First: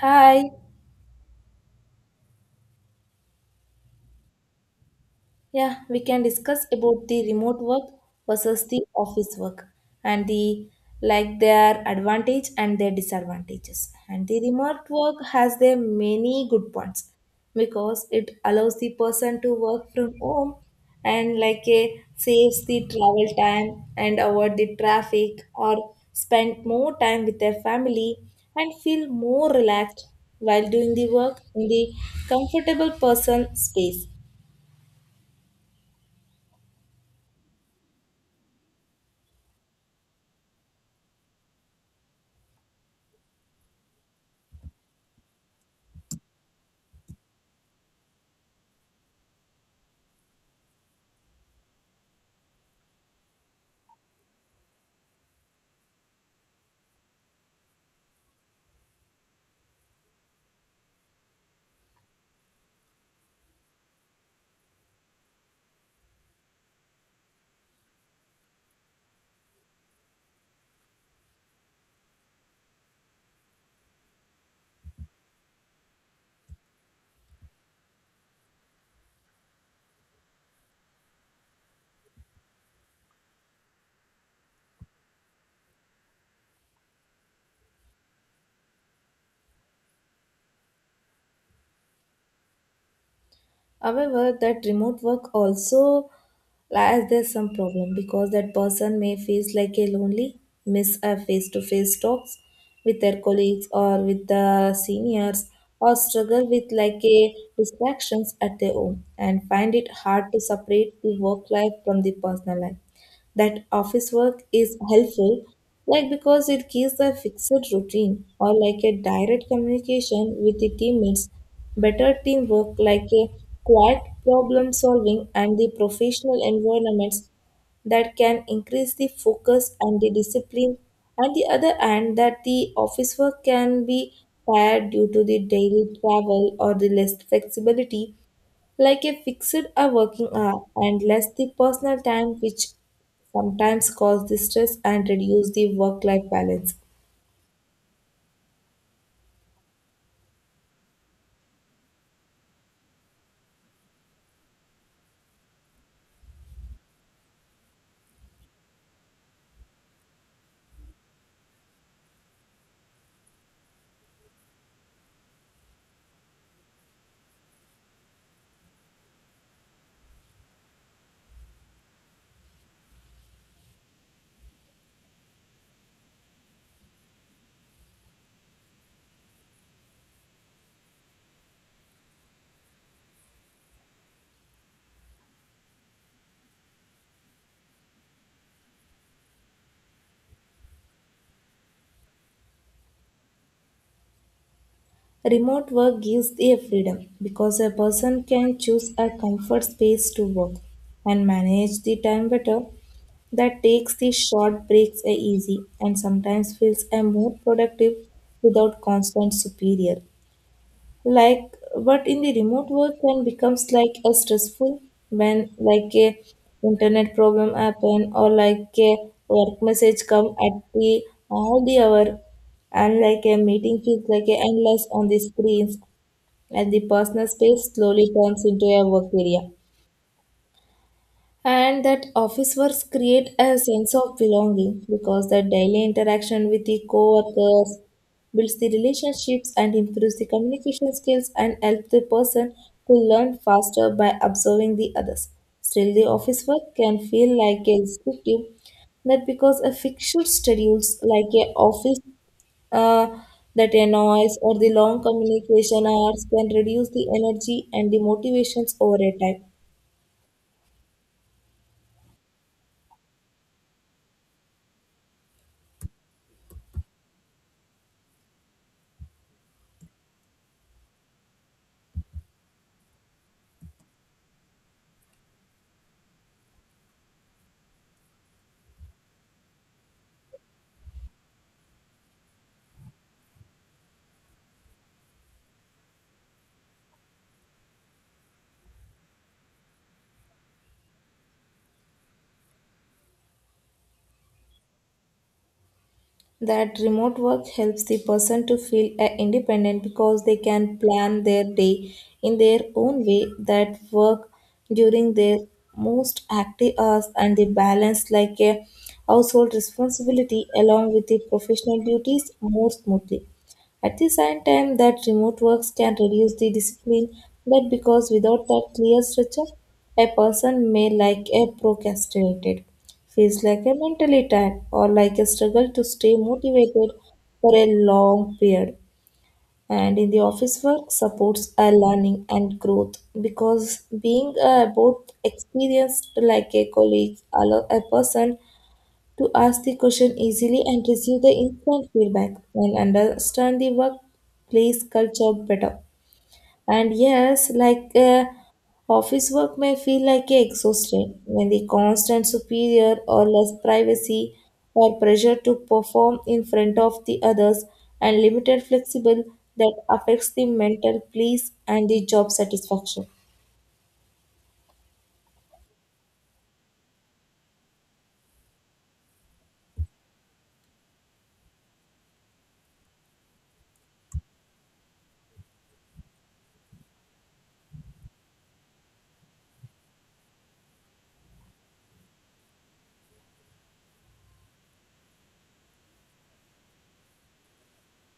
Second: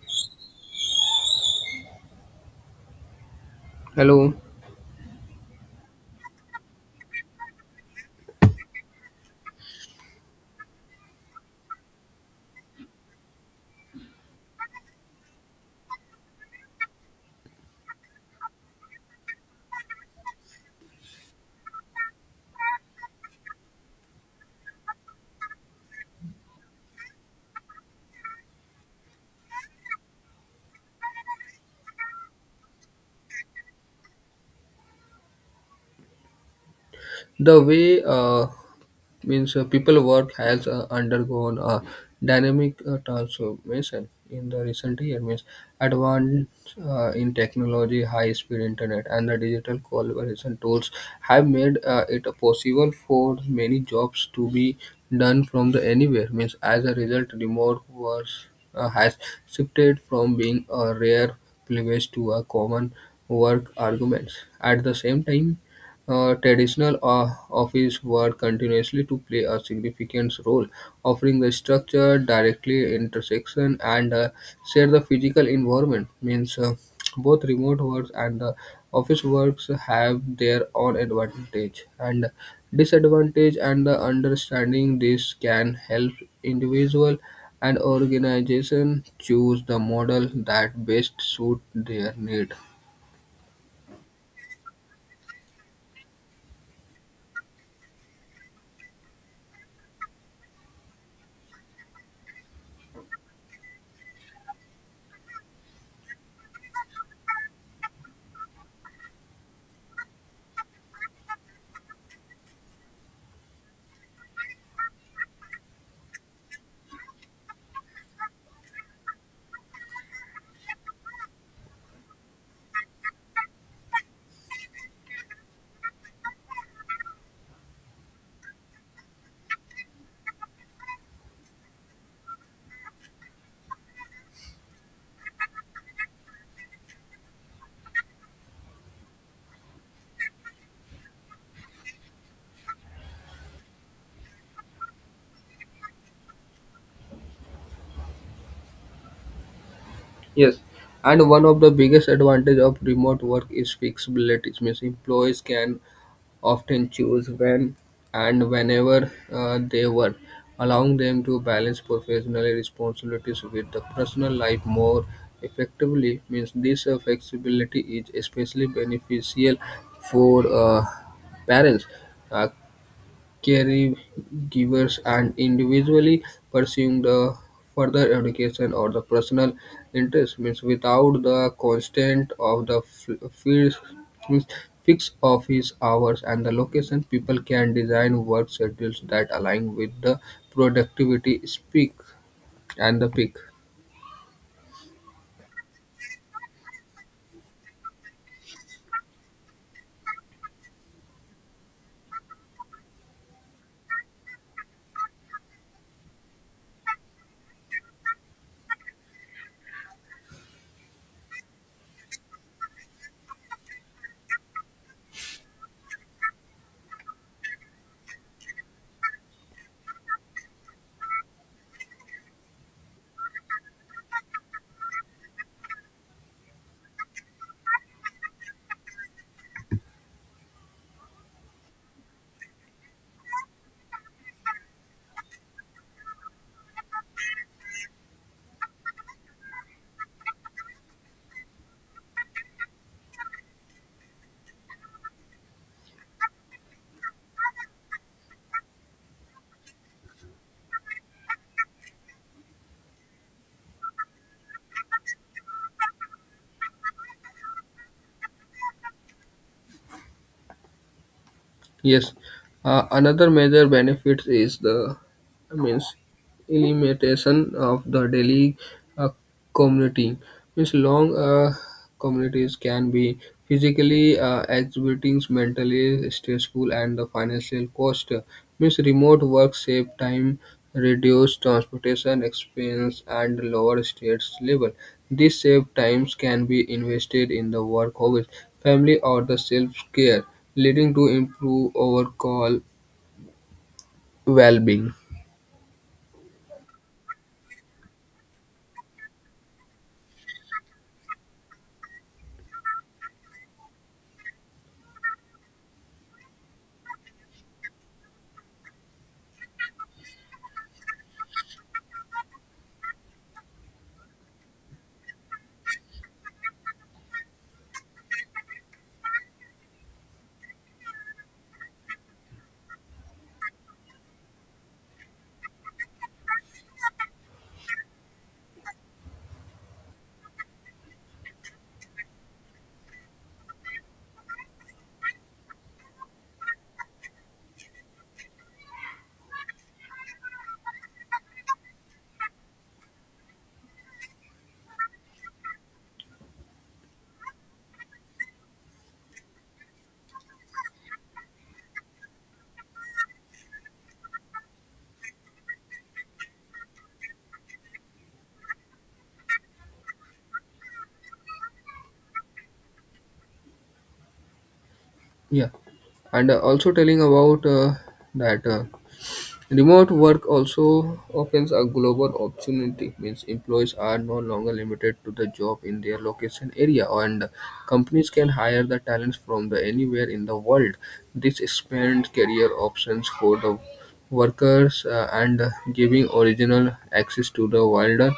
Hi. Hello. Yeah, we can discuss about the remote work versus the office work and the like their advantage and their disadvantages. And the remote work has their many good points because it allows the person to work from home and like a saves the travel time and avoid the traffic or spend more time with their family and feel more relaxed while doing the work in the comfortable person space. The way means people work has undergone a dynamic transformation in the recent year. Means advance in technology, high-speed internet, and the digital collaboration tools have made it possible for many jobs to be done from the anywhere. Means as a result, remote work has shifted from being a rare privilege to a common work argument. At the same time, traditional office work continuously to play a significant role, offering the structure, directly intersection, and share the physical environment. Means both remote works and the office works have their own advantage and disadvantage, and the understanding this can help individual and organization choose the model that best suit their need. However, that remote work also lies there's some problem because that person may feel like a lonely, miss a face-to-face talks with their colleagues or with the seniors, or struggle with like a distractions at their home and find it hard to separate the work life from the personal life. That office work is helpful, like because it gives a fixed routine or like a direct communication with the teammates, better teamwork, like a quiet problem solving, and the professional environments that can increase the focus and the discipline. On the other hand, that the office work can be tired due to the daily travel or the less flexibility like a fixed a working hour and less the personal time which sometimes cause the stress and reduce the work life balance. Yes, and one of the biggest advantage of remote work is flexibility. It means employees can often choose when and whenever they work, allowing them to balance professional responsibilities with the personal life more effectively. Means this flexibility is especially beneficial for parents. Uh, Caregivers and individually pursuing the further education or the personal interest means without the constant of the means fixed office hours and the location people can design work schedules that align with the productivity speak and the peak. Remote work gives a freedom because a person can choose a comfort space to work and manage the time better. That takes the short breaks are easy and sometimes feels a more productive without constant superior, like but in the remote work can becomes like a stressful when like a internet problem happen or like a work message come at the all the hour and like a meeting feels like a endless on the screens and the personal space slowly turns into a work area. And that office works create a sense of belonging because the daily interaction with the co-workers builds the relationships and improves the communication skills and helps the person to learn faster by observing the others. Still the office work can feel like a restrictive, not because a fixed schedules like a office uh, that annoys or the long communication hours can reduce the energy and the motivations over a time. Yes, another major benefit is the I means elimination of the daily uh, commuting. Means long communities can be physically exhibiting, mentally stressful, and the financial cost. Means remote work save time, reduce transportation expense, and lower stress level. These saved times can be invested in the work hobbies, family, or the self care leading to improve overall well-being. That remote work helps the person to feel independent because they can plan their day in their own way that work during their most active hours and they balance like a household responsibility along with the professional duties more smoothly. At the same time, that remote works can reduce the discipline that because without that clear structure, a person may like a procrastinated, feels like a mentally tired or like a struggle to stay motivated for a long period. And in the office work supports our learning and growth because being both experienced like a colleague allow a person to ask the question easily and receive the instant feedback and understand the workplace culture better. And yes, like office work may feel like a exhaustion when the constant superior or less privacy or pressure to perform in front of the others and limited flexible that affects the mental peace and the job satisfaction. Yeah, and also telling about that remote work also opens a global opportunity. Means employees are no longer limited to the job in their location area, and companies can hire the talents from the anywhere in the world. This expands career options for the workers and giving original access to the wider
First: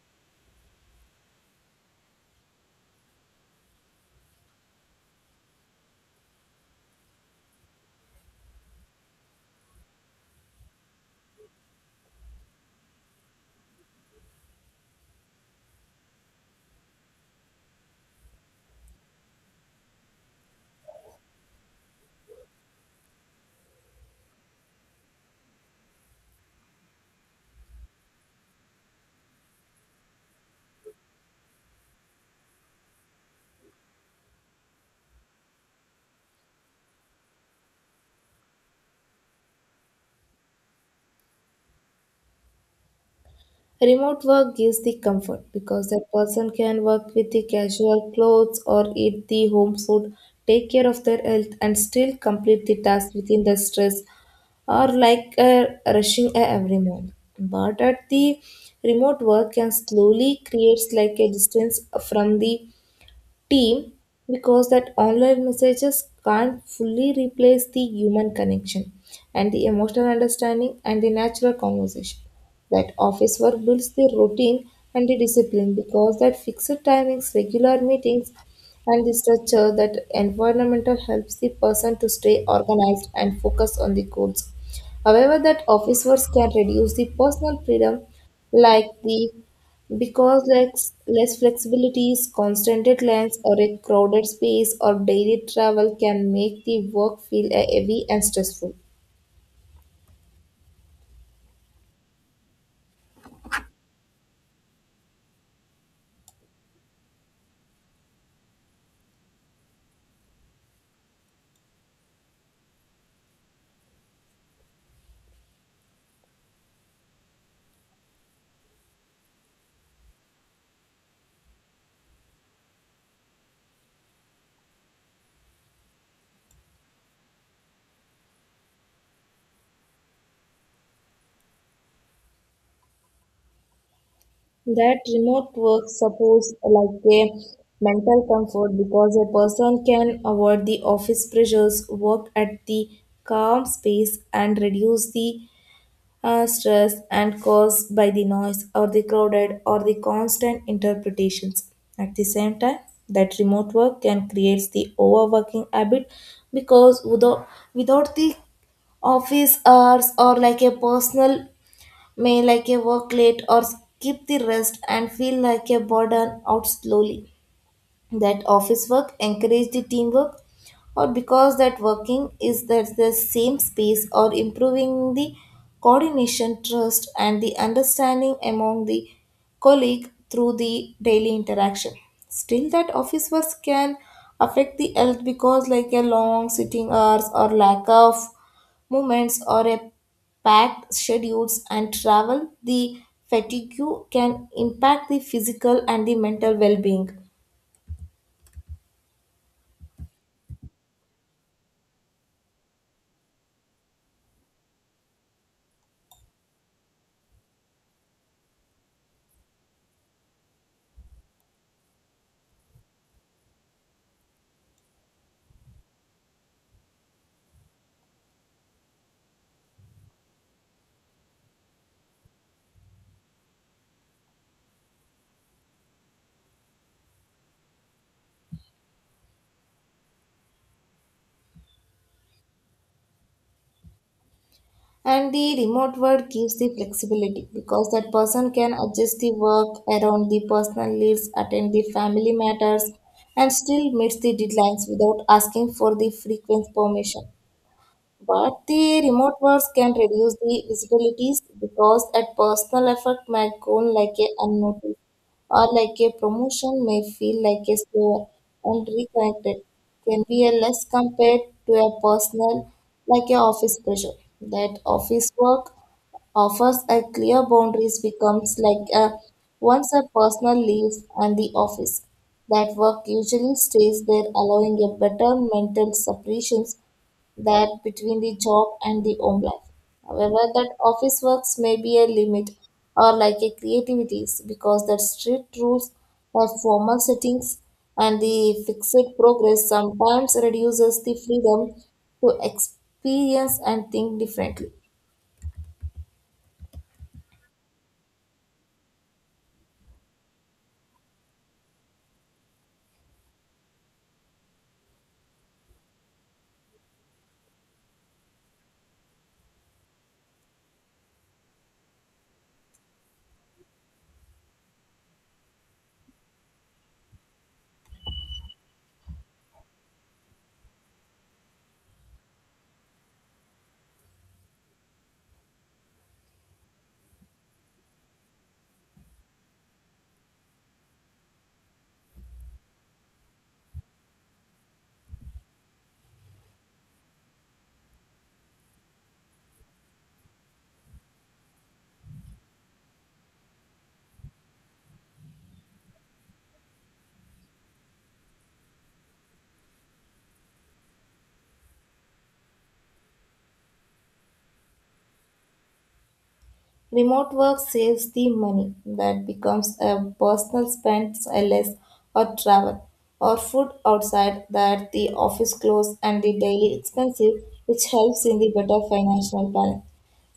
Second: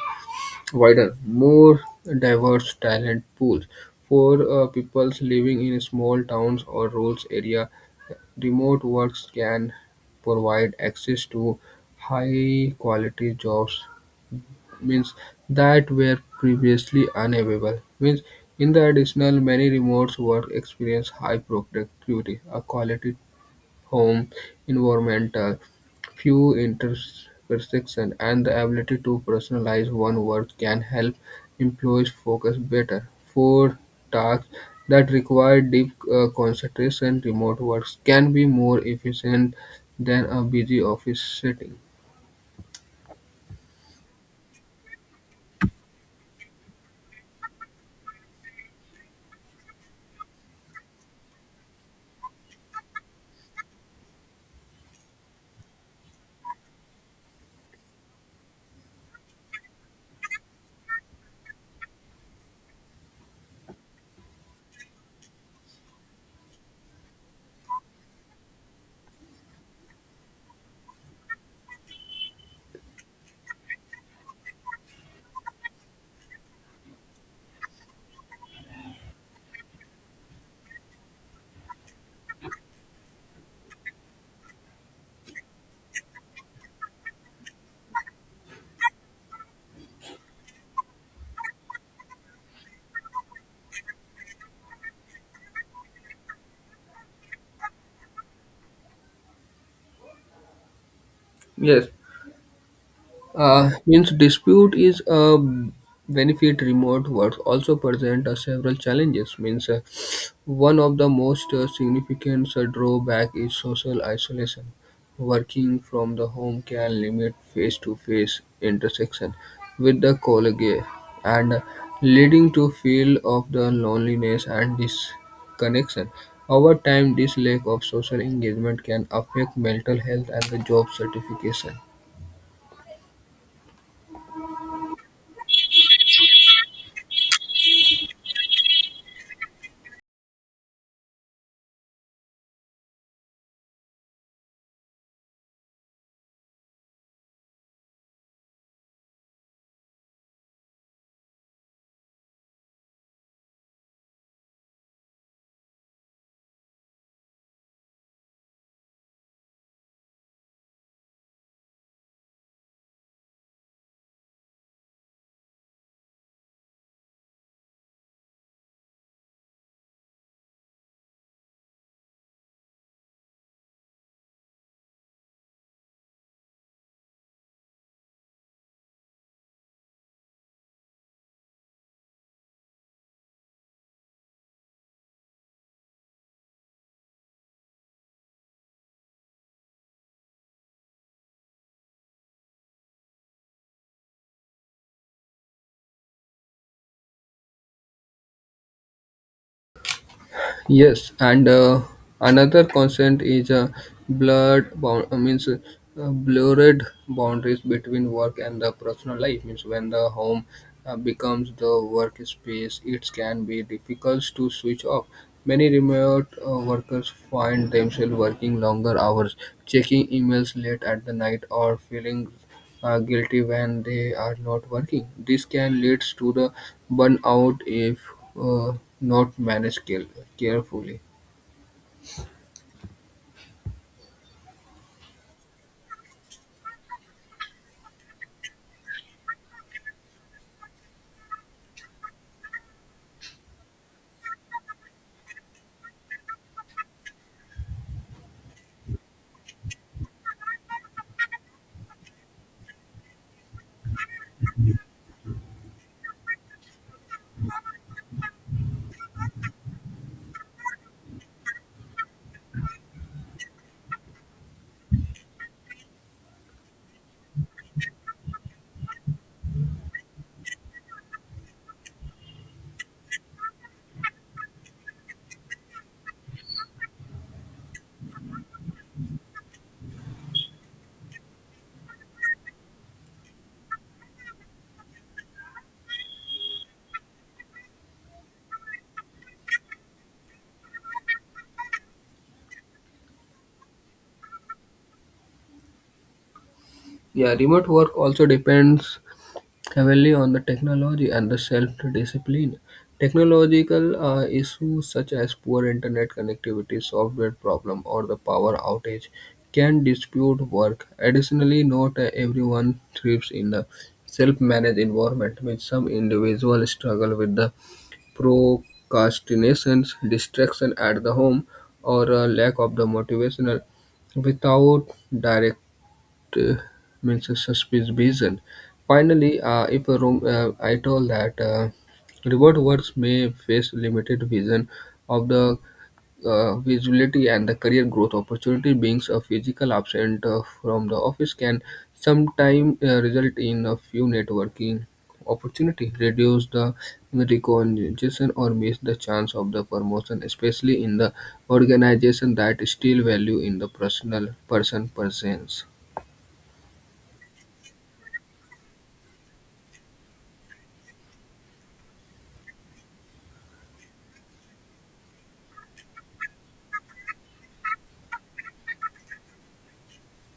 wider, more diverse talent pools. For peoples living in small towns or rural area, remote works can provide access to high quality jobs means that were previously unavailable means in the additional many remote work experience high productivity a quality home environmental, few intersections, and the ability to personalize one work can help employees focus better. For tasks that require deep concentration, remote works can be more efficient than a busy office setting. Remote work gives the comfort because that person can work with the casual clothes or eat the home food, take care of their health, and still complete the task within the stress or like rushing a every month. But at the remote work can slowly creates like a distance from the team because that online messages can't fully replace the human connection and the emotional understanding and the natural conversation. That office work builds the routine and the discipline because that fixed timings regular meetings and the structure that environmental helps the person to stay organized and focus on the goals. However, that office works can reduce the personal freedom like the because less flexibilities, constant deadlines, or a crowded space or daily travel can make the work feel heavy and stressful. Yes, means dispute is a benefit remote work also present several challenges means one of the most significant drawback is social isolation. Working from the home can limit face-to-face intersection with the colleague and leading to feel of the loneliness and disconnection. Over time this lack of social engagement can affect mental health and the job certification. That remote work supports like a mental comfort because a person can avoid the office pressures, work at the calm space, and reduce the stress and caused by the noise or the crowded or the constant interpretations. At the same time, that remote work can create the overworking habit because without the office hours or like a personal may like a work late or skip the rest and feel like a burden out slowly. That office work encourage the teamwork or because that working is that the same space or improving the coordination trust and the understanding among the colleague through the daily interaction. Still that office work can affect the health because like a long sitting hours or lack of movements or a packed schedules and travel the fatigue can impact the physical and the mental well-being. Yes, and another constant is blurred bound uh, means uh, blurred boundaries between work and the personal life. Means when the home becomes the workspace, it can be difficult to switch off. Many remote workers find themselves working longer hours, checking emails late at the night, or feeling guilty when they are not working. This can lead to the burnout if not managed carefully. And the remote work gives the flexibility because that person can adjust the work around the personal needs, attend the family matters, and still meets the deadlines without asking for the frequent permission. But the remote works can reduce the visibilities because that personal effort might go like a unnoticed or like a promotion may feel like a slower and reconnected can be a less compared to a personal like a office pressure. That office work offers a clear boundaries becomes like a once a personal leaves and the office. That work usually stays there allowing a better mental separations that between the job and the home life. However, that office works may be a limit or like a creativity because that strict rules or formal settings and the fixed progress sometimes reduces the freedom to experience and think differently. Yeah, remote work also depends heavily on the technology and the self-discipline. Technological issues such as poor internet connectivity, software problem, or the power outage can dispute work. Additionally, not everyone thrives in a self-managed environment, which some individuals struggle with the procrastinations, distraction at the home, or a lack of the motivational without direct uh, means a suspicious reason. Finally, if a room, I told that reward works may face limited vision of the visibility and the career growth opportunity being a physical absent from the office can sometimes result in a few networking opportunity reduce the recognition or miss the chance of the promotion especially in the organization that still value in the personal person presence. Remote work saves the money that becomes a personal spend less or travel or food outside that the office clothes and the daily expensive which helps in the better financial balance.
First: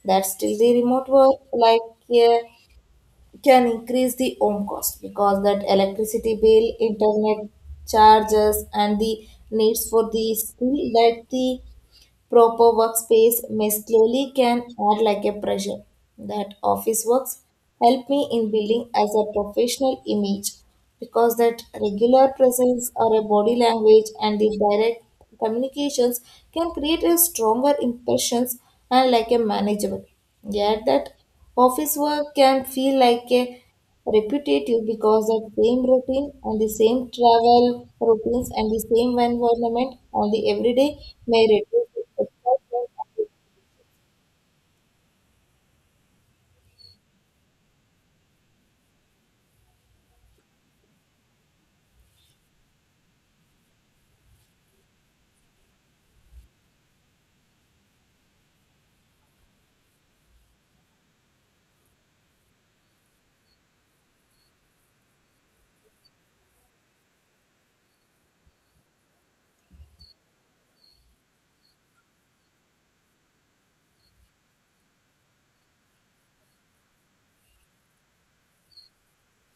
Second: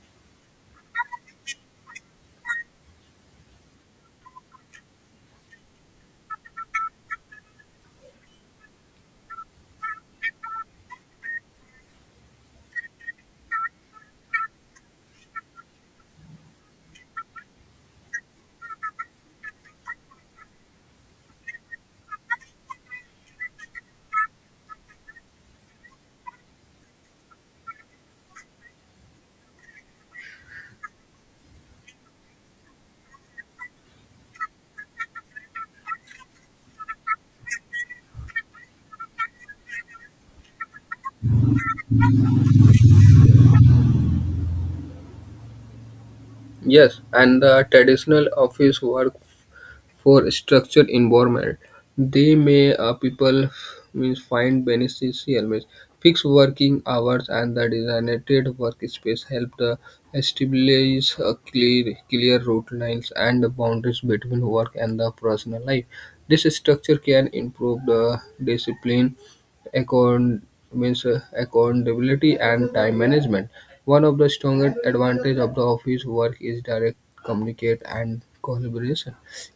That still the remote work, like, yeah, can increase the home cost because that electricity bill, internet charges and the needs for the skill that the proper workspace may slowly can add like a pressure. That office works help me in building as a professional image because that regular presence or a body language and the direct communications can create a stronger impressions and like a manageable. Yet that office work can feel like a repetitive because that same routine and the same travel routines and the same environment on the everyday may reduce its excitement and the Yes, and the traditional office work for structured environment. They may people means find beneficial means fixed working hours and the designated workspace help the establish a clear route lines and the boundaries between work and the personal life. This structure can improve the discipline account means accountability and time management. One of the strongest advantage of the office work is direct communicate and collaboration.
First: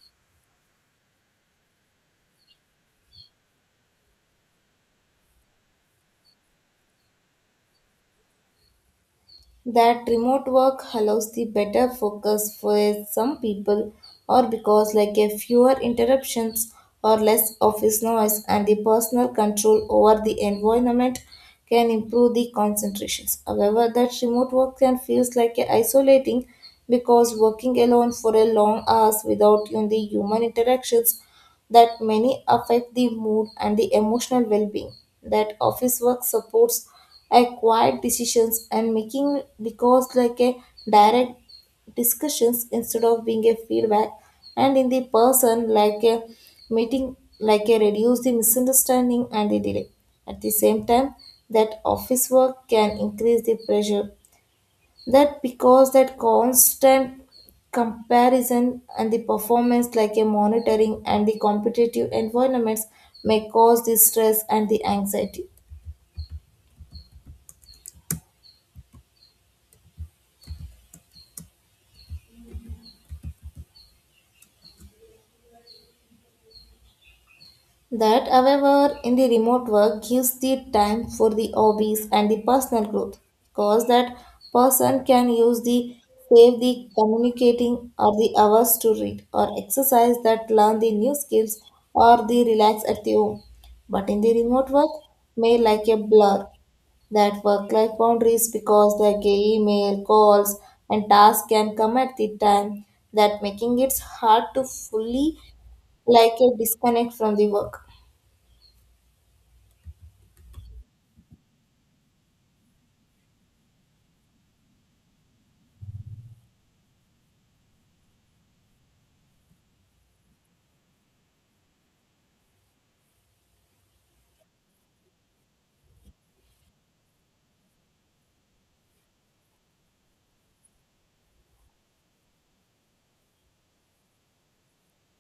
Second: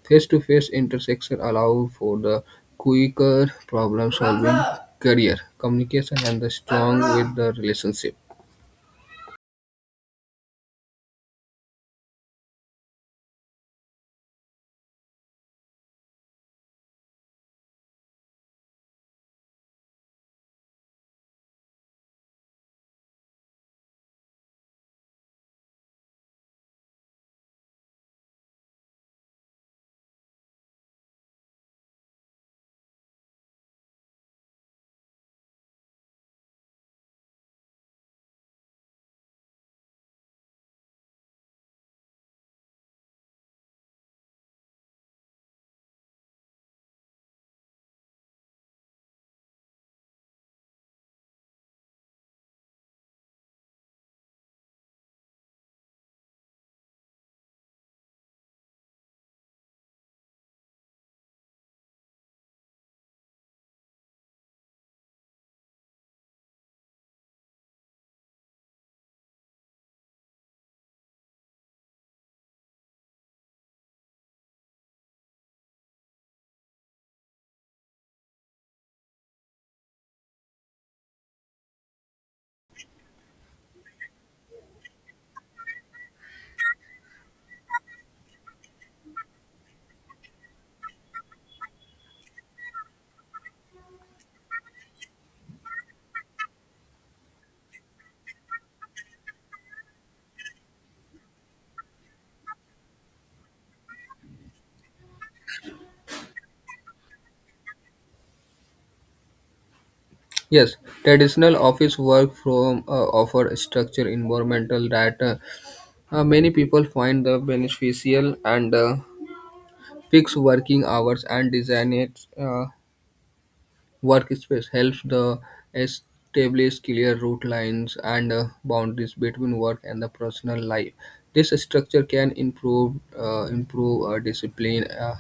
Face-to-face interactions allow for the quicker problem-solving, career communication, and the strong with the relationship. that remote work allows the better focus for some people or because like a fewer interruptions or less office noise and the personal control over the environment can improve the concentrations. However, that remote work can feels like a isolating because working alone for a long hours without even the human interactions that many affect the mood and the emotional well-being. That office work supports acquired decisions and making because like a direct discussions instead of being a feedback and in the person like a meeting like a reduce the misunderstanding and the delay. At the same time that office work can increase the pressure that because that constant comparison and the performance like a monitoring and the competitive environments may cause the stress and the anxiety. That, however, in the remote work gives the time for the hobbies and the personal growth because that person can use the save the communicating or the hours to read or exercise that learn the new skills or the relax at the home. But in the remote work may like a blur that work life boundaries because the email calls and tasks can come at the time that making it hard to fully like a disconnect from the work. Yes, traditional office work from offer structure environmental that many people find the beneficial and fixed working hours and designated workspace helps the establish clear route lines and boundaries between work and the personal life. This structure can improve discipline,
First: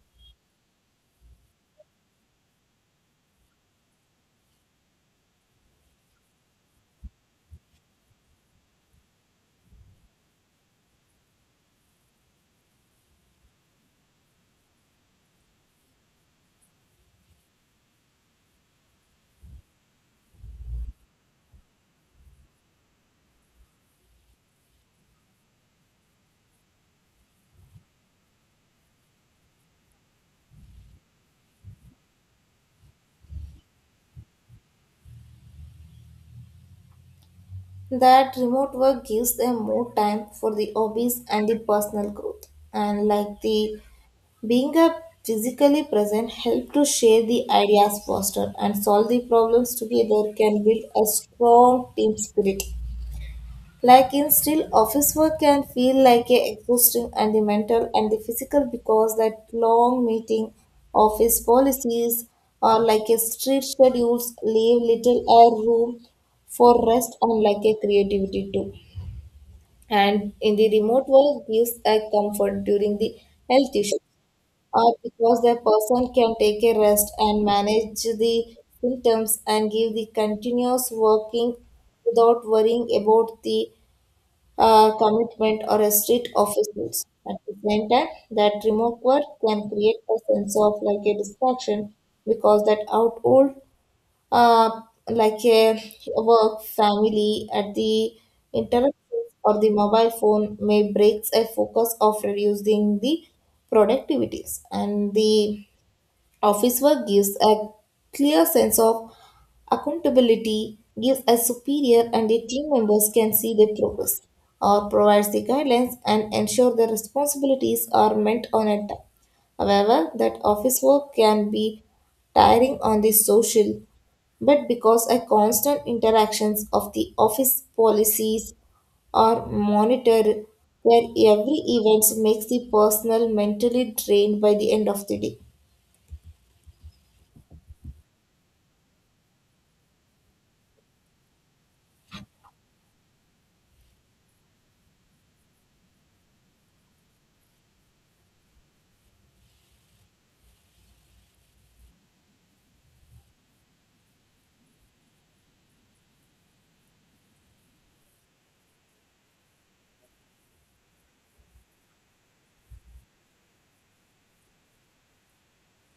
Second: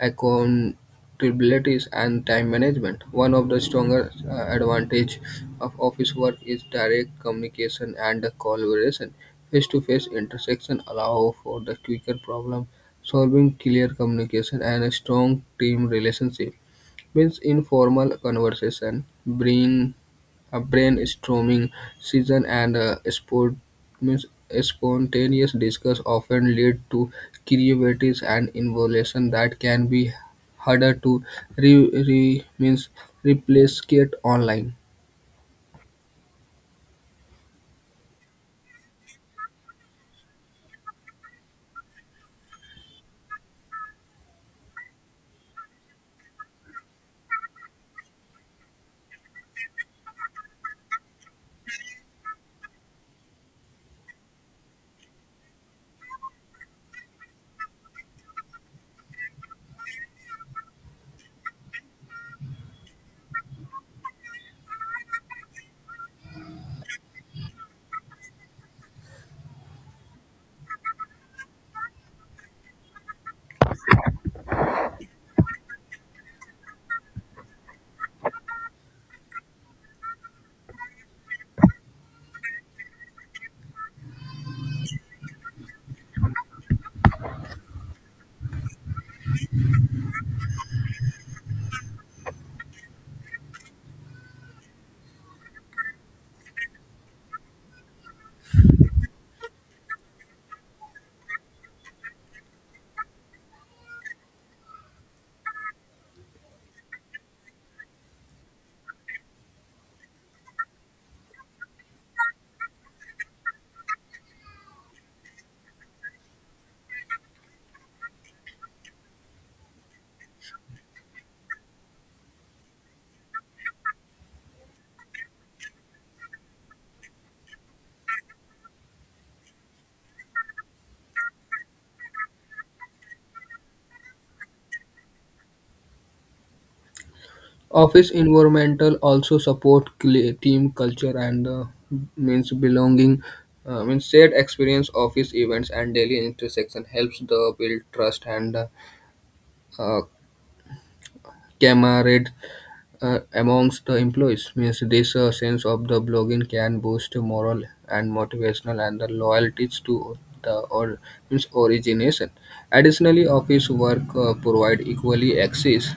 accountabilities, and time management. One of the stronger advantage of office work is direct communication and collaboration. Face-to-face intersection allow for the quicker problem solving, clear communication, and a strong team relationship means informal conversation, bring a brainstorming session, and a sport means spontaneous discuss often lead to creativity and innovation that can be harder to re, re means replicate online. That remote work gives them more time for the hobbies and the personal growth and like the being a physically present help to share the ideas faster and solve the problems together can build a strong team spirit. Like in still office work can feel like a exhausting and the mental and the physical because that long meeting office policies or like a strict schedules leave little air room for rest and like a creativity too. And in the remote world gives a comfort during the health issue or because the person can take a rest and manage the symptoms and give the continuous working without worrying about the commitment or a street officials. At the same time, that remote work can create a sense of like a distraction because that outdoor uh, like a work, family, at the interruptions or the mobile phone may breaks a focus of reducing the productivities and the office work gives a clear sense of accountability, gives a superior and the team members can see their progress, or provides the guidelines and ensure the responsibilities are met on a time. However, that office work can be tiring on the social, but because a constant interactions of the office policies are monitored, where every event makes the personal mentally drained by the end of the day. Office environmental also support team culture and means belonging means shared experience office events and daily interaction helps the build trust and uh, camaraderie amongst the employees. Means this sense of the blogging can boost moral and motivational and the loyalties to the or means origination. Additionally, office work provide equally access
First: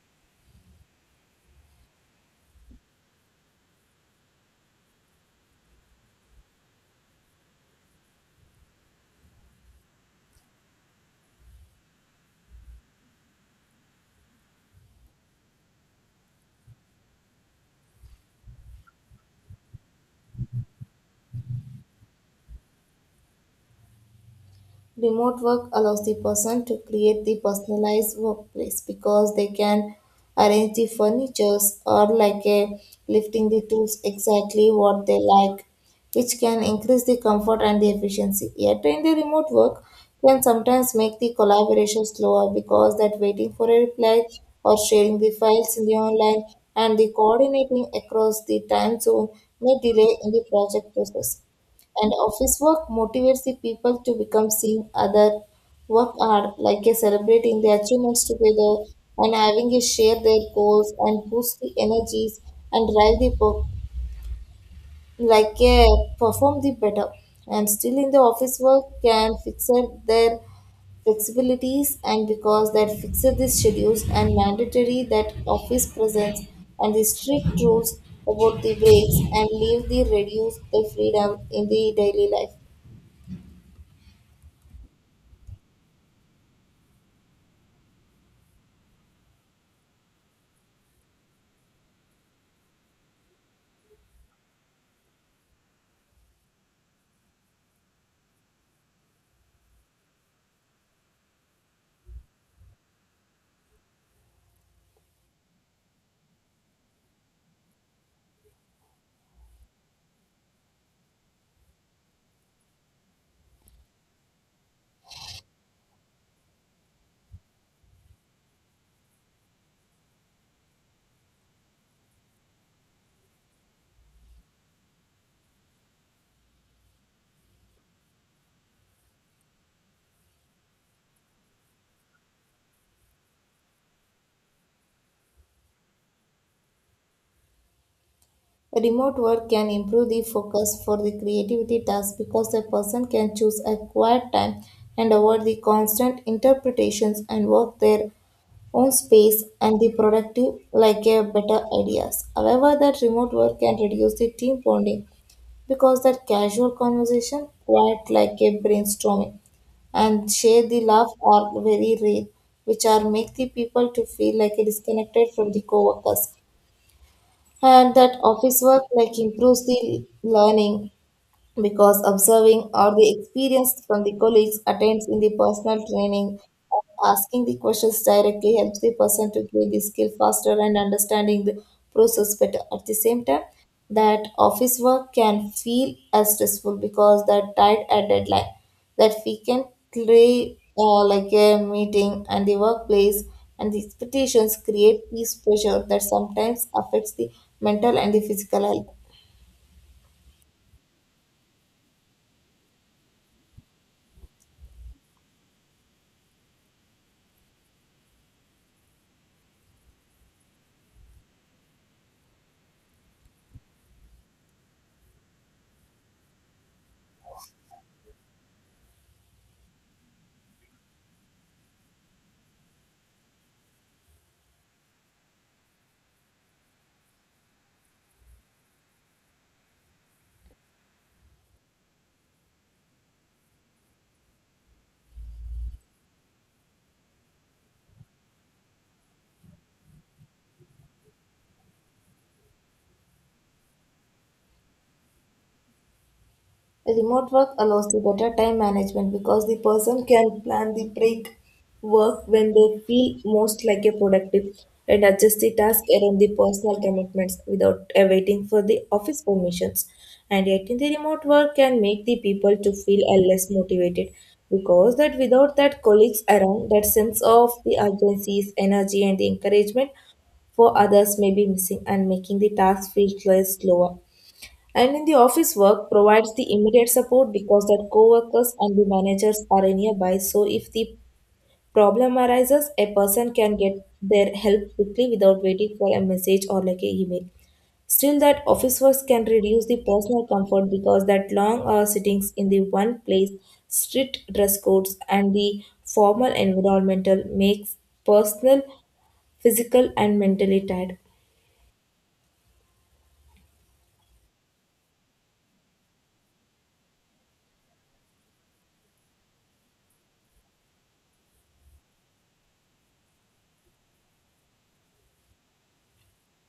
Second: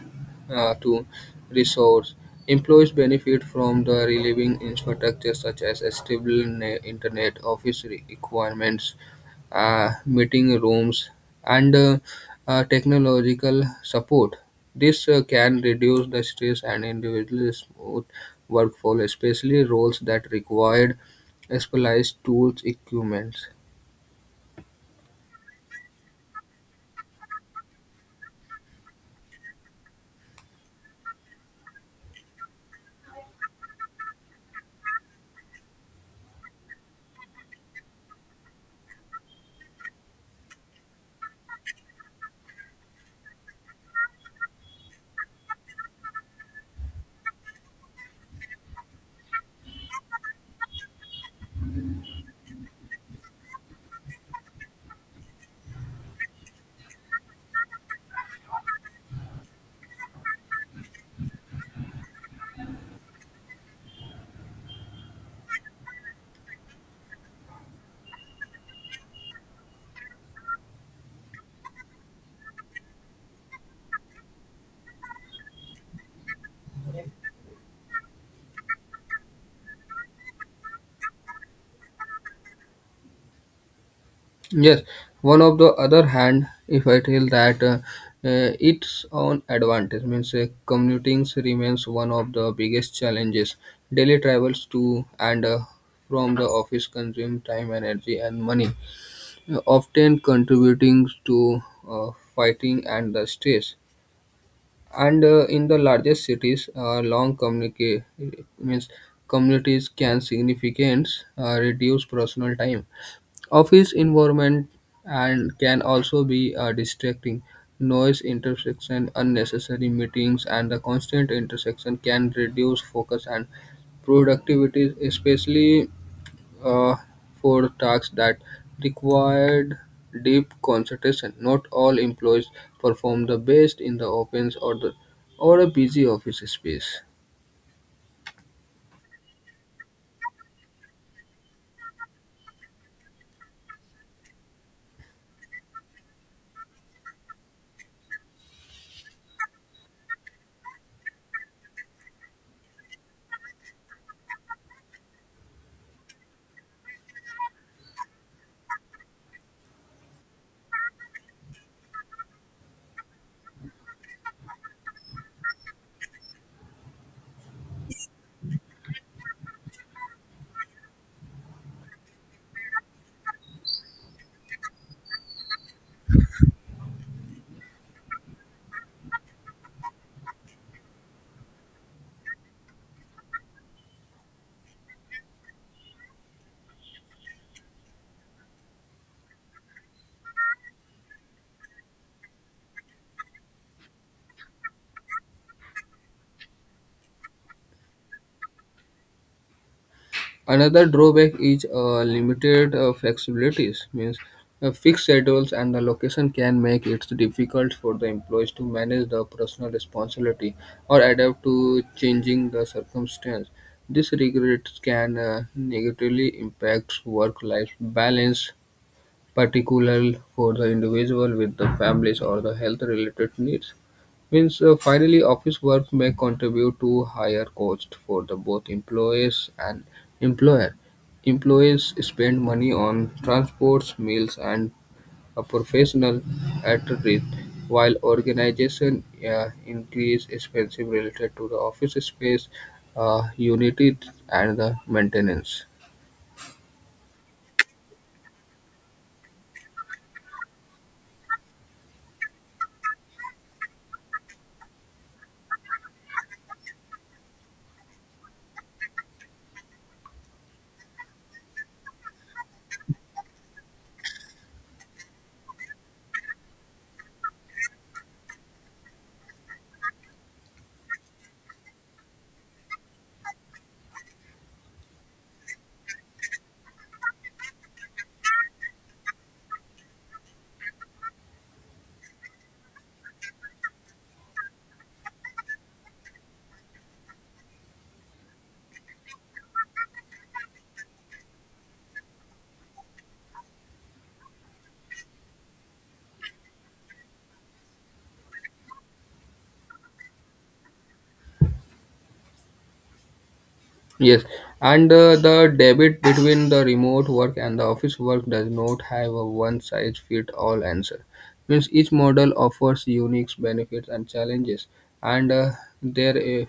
to resource. Employees benefit from the relieving infrastructure such as a stable internet, office requirements, meeting rooms, and technological support. This can reduce the stress and individually smooth workflow, especially roles that required specialized tools equipment. Remote work allows the person to create the personalized workplace because they can arrange the furnitures or like a lifting the tools exactly what they like, which can increase the comfort and the efficiency. Yet in the remote work can sometimes make the collaboration slower because that waiting for a reply or sharing the files in the online and the coordinating across the time zone may delay in the project process. And office work motivates the people to become seeing other work hard, like a celebrating their achievements together and having a share their goals and boost the energies and drive the work like a perform the better. And still in the office work can fix it their flexibilities and because that fixes the schedules and mandatory that office presence and the strict rules about the breaks and leave the reduce the freedom in the daily life. Yes, one of the other hand, if I tell that its own advantage means commuting remains one of the biggest challenges. Daily travels to and from the office consume time, energy, and money, often contributing to fighting and the stress. And in the largest cities long communica- means communities can significantly reduce personal time office environment and can also be distracting noise intersection unnecessary meetings and the constant intersection can reduce focus and productivity especially uh, for tasks that required deep concentration. Not all employees perform the best in the opens or a busy office space. Remote work can improve the focus for the creativity task because a person can choose a quiet time and avoid the constant interpretations and work their own space and the productive like a better ideas. However, that remote work can reduce the team bonding because that casual conversation, quiet like a brainstorming, and share the laugh are very rare, which are make the people to feel like a disconnected from the coworkers. And that office work like improves the learning because observing or the experience from the colleagues attained in the personal training and asking the questions directly helps the person to gain the skill faster and understanding the process better. At the same time, that office work can feel as stressful because that tight at deadline that we can play like a meeting and the workplace and the expectations create peace pressure that sometimes affects the mental and the physical health. Another drawback is limited flexibilities. Means fixed schedules and the location can make it difficult for the employees to manage the personal responsibility or adapt to changing the circumstance. This regret can negatively impact work-life balance particularly for the individual with the families or the health-related needs. Means finally, office work may contribute to higher cost for the both employees and employer. Employees spend money on transports, meals, and a professional attire, while organization increase expenses related to the office space, unit, and the maintenance. Remote work allows the better time management because the person can plan the break work when they feel most like a productive and adjust the task around the personal commitments without awaiting for the office permissions. And yet in the remote work can make the people to feel less motivated because that without that colleagues around that sense of the urgency, energy and the encouragement for others may be missing and making the task feel less slower. And in the office work provides the immediate support because that co-workers and the managers are nearby. So if the problem arises, a person can get their help quickly without waiting for a message or like a email. Still, that office work can reduce the personal comfort because that long hour sittings in the one place, strict dress codes, and the formal environmental makes personal, physical, and mentally tired. Yes, and the debate between the remote work and the office work does not have a one-size-fit-all answer. Means each model offers unique benefits and challenges, and their uh,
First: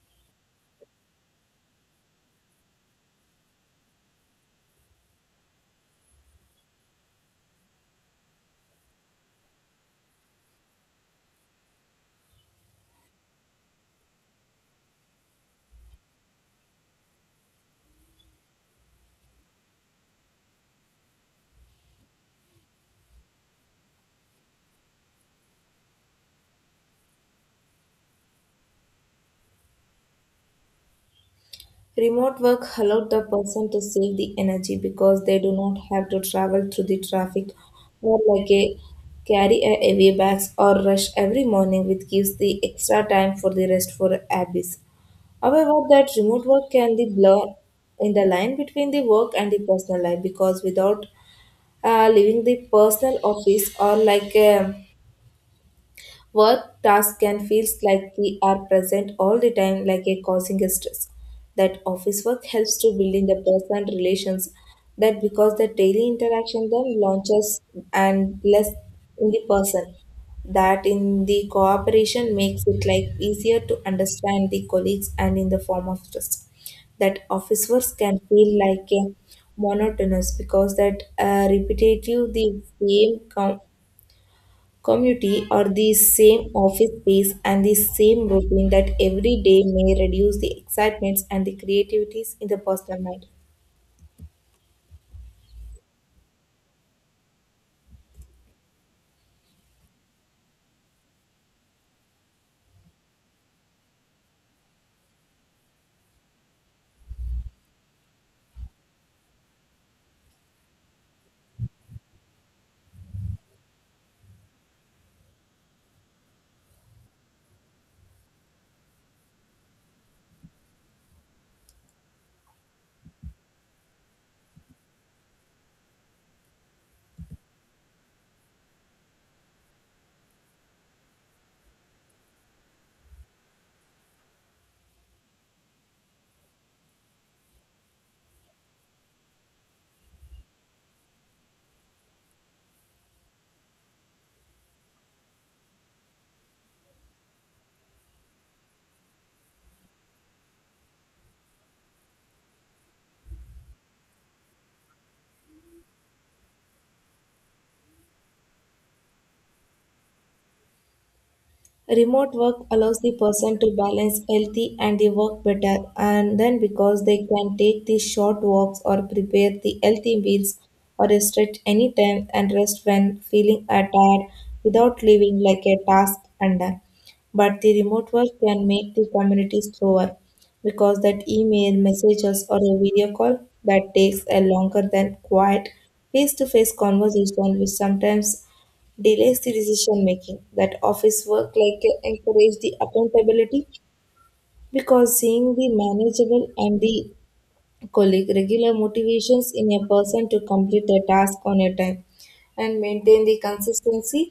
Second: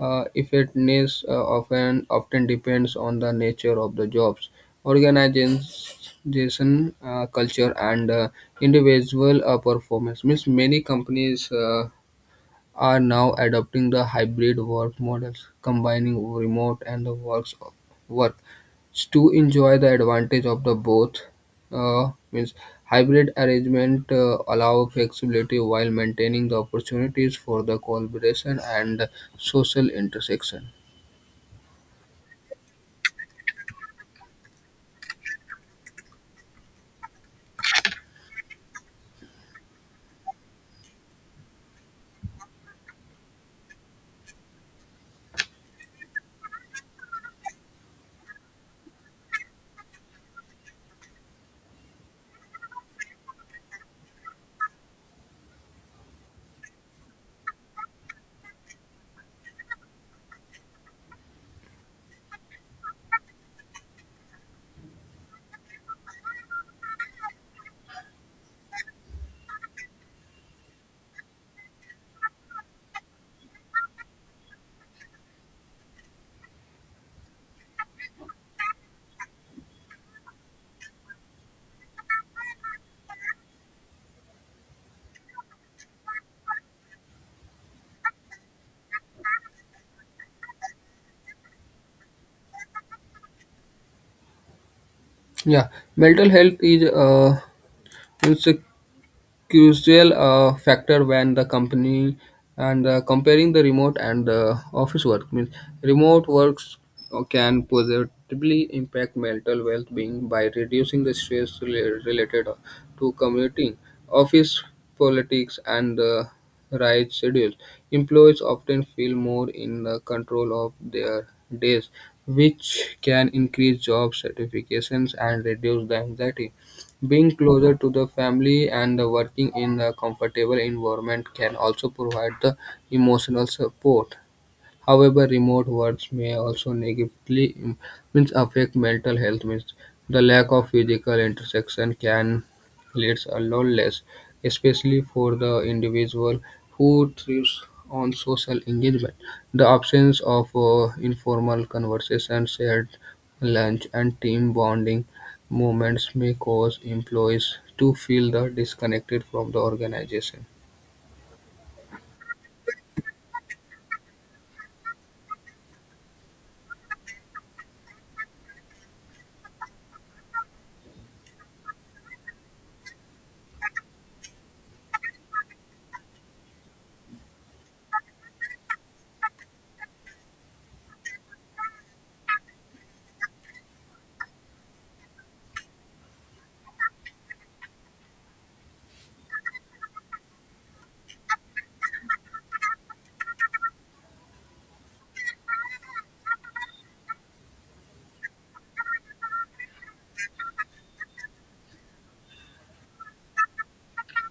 uh, effectiveness often depends on the nature of the jobs, organization culture, and individual performance. Means many companies are now adopting the hybrid work models, combining remote and the work to enjoy the advantage of the both. Means hybrid arrangement allow flexibility while maintaining the opportunities for the collaboration and social intersection. Remote work allowed the person to save the energy because they do not have to travel through the traffic or like a carry a heavy bags or rush every morning, which gives the extra time for the rest for hobbies. However, that remote work can be blur in the line between the work and the personal life because without leaving the personal office or like work task can feels like we are present all the time, like a causing a stress. That office work helps to building the personal relations. That because the daily interaction then launches and less in the person. That in the cooperation makes it like easier to understand the colleagues and in the form of trust. That office work can feel like a monotonous because that repetitive the same community or the same office space and the same routine that every day may reduce the excitements and the creativities in the personal mind. Yeah, mental health is means crucial factor when the company and comparing the remote and office work means remote works can positively impact mental well-being by reducing the stress related to commuting office politics and right schedules employees often feel more in the control of their days which can increase job satisfactions and reduce the anxiety being closer to the family and working in a comfortable environment can also provide the emotional support. However, remote words may also negatively means affect mental health means the lack of physical interaction can lead to loneliness, especially for the individual who thrives on social engagement. The absence of informal conversation, shared lunch, and team bonding moments may cause employees to feel the disconnected from the organization. Remote work allows the person to balance healthy and the work better, and then because they can take the short walks or prepare the healthy meals or stretch anytime and rest when feeling tired without leaving like a task undone. But the remote work can make the community slower because that email, messages, or a video call that takes a longer than quiet face-to-face conversation, which sometimes delays the decision making. That office work like encourage the accountability because seeing the manageable and the colleague regular motivations in a person to complete a task on a time and maintain the consistency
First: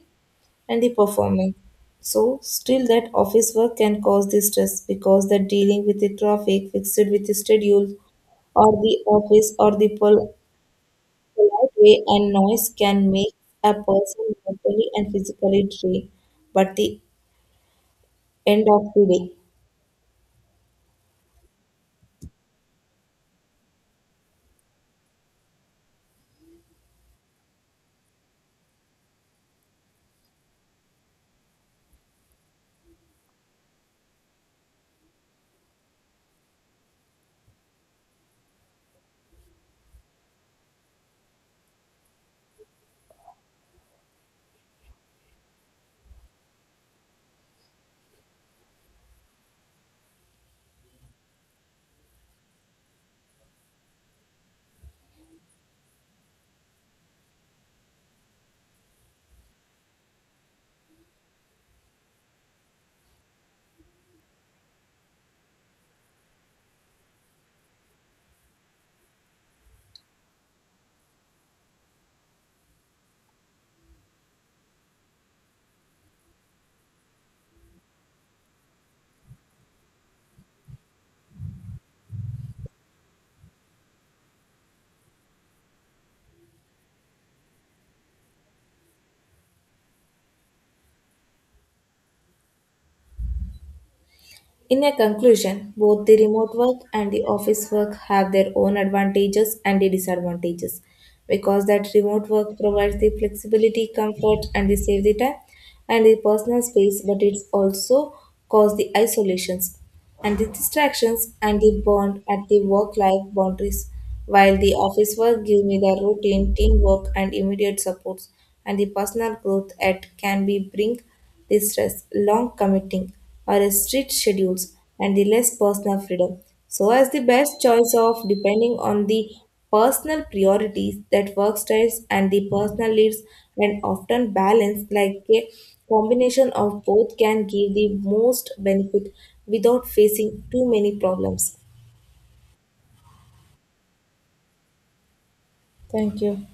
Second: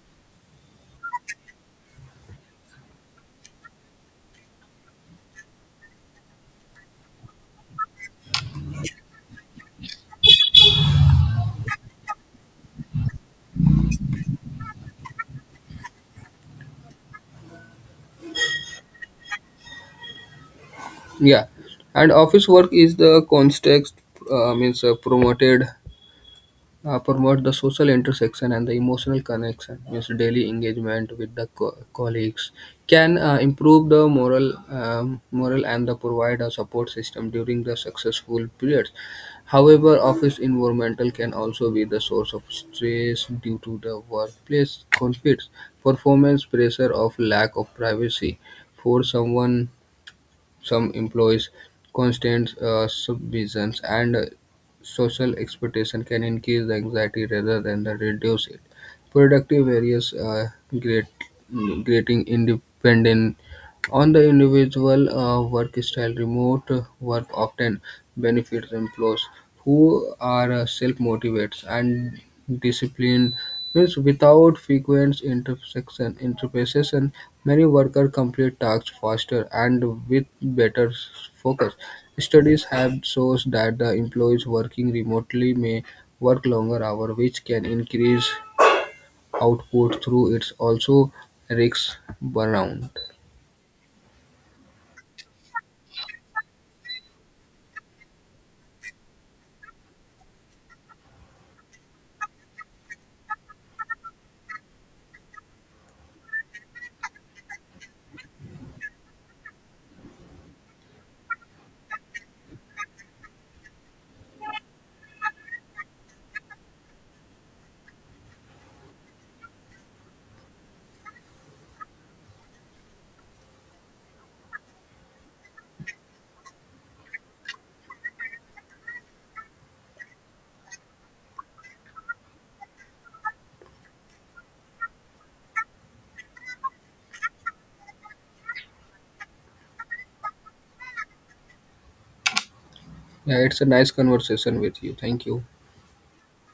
and the performance. So still that office work can cause the stress because the dealing with the traffic, fixed with the schedule or the office or the the light lightweight and noise can make a person mentally and physically drained, but the end of the day. Yeah, and office work is the context means promote the social intersection and the emotional connection means daily engagement with the colleagues can improve the moral and the provide a support system during the successful periods. However, office environmental can also be the source of stress due to the workplace conflicts, performance pressure of lack of privacy for some employees' constant supervision and social expectation can increase the anxiety rather than the reduce it. Productive areas are great, creating independent on the individual work style. Remote work often benefits employees who are self motivated and disciplined. Hence, without frequent interruptions, many workers complete tasks faster and with better focus. Studies have shown that the employees working remotely may work longer hours, which can increase output through it's also risks burnout. In a conclusion, both the remote work and the office work have their own advantages and the disadvantages, because that remote work provides the flexibility, comfort, and the save the time and the personal space, but it's also cause the isolations and the distractions and the bond at the work life boundaries, while the office work give me the routine, teamwork, and immediate supports, and the personal growth at can be bring the stress, long committing, or a strict schedules, and the less personal freedom. So, as the best choice of depending on the personal priorities that work styles and the personal lives, and often balance like a combination of both can give the most benefit without facing too many problems. Yeah, it's a nice conversation with you. Thank you. Thank you.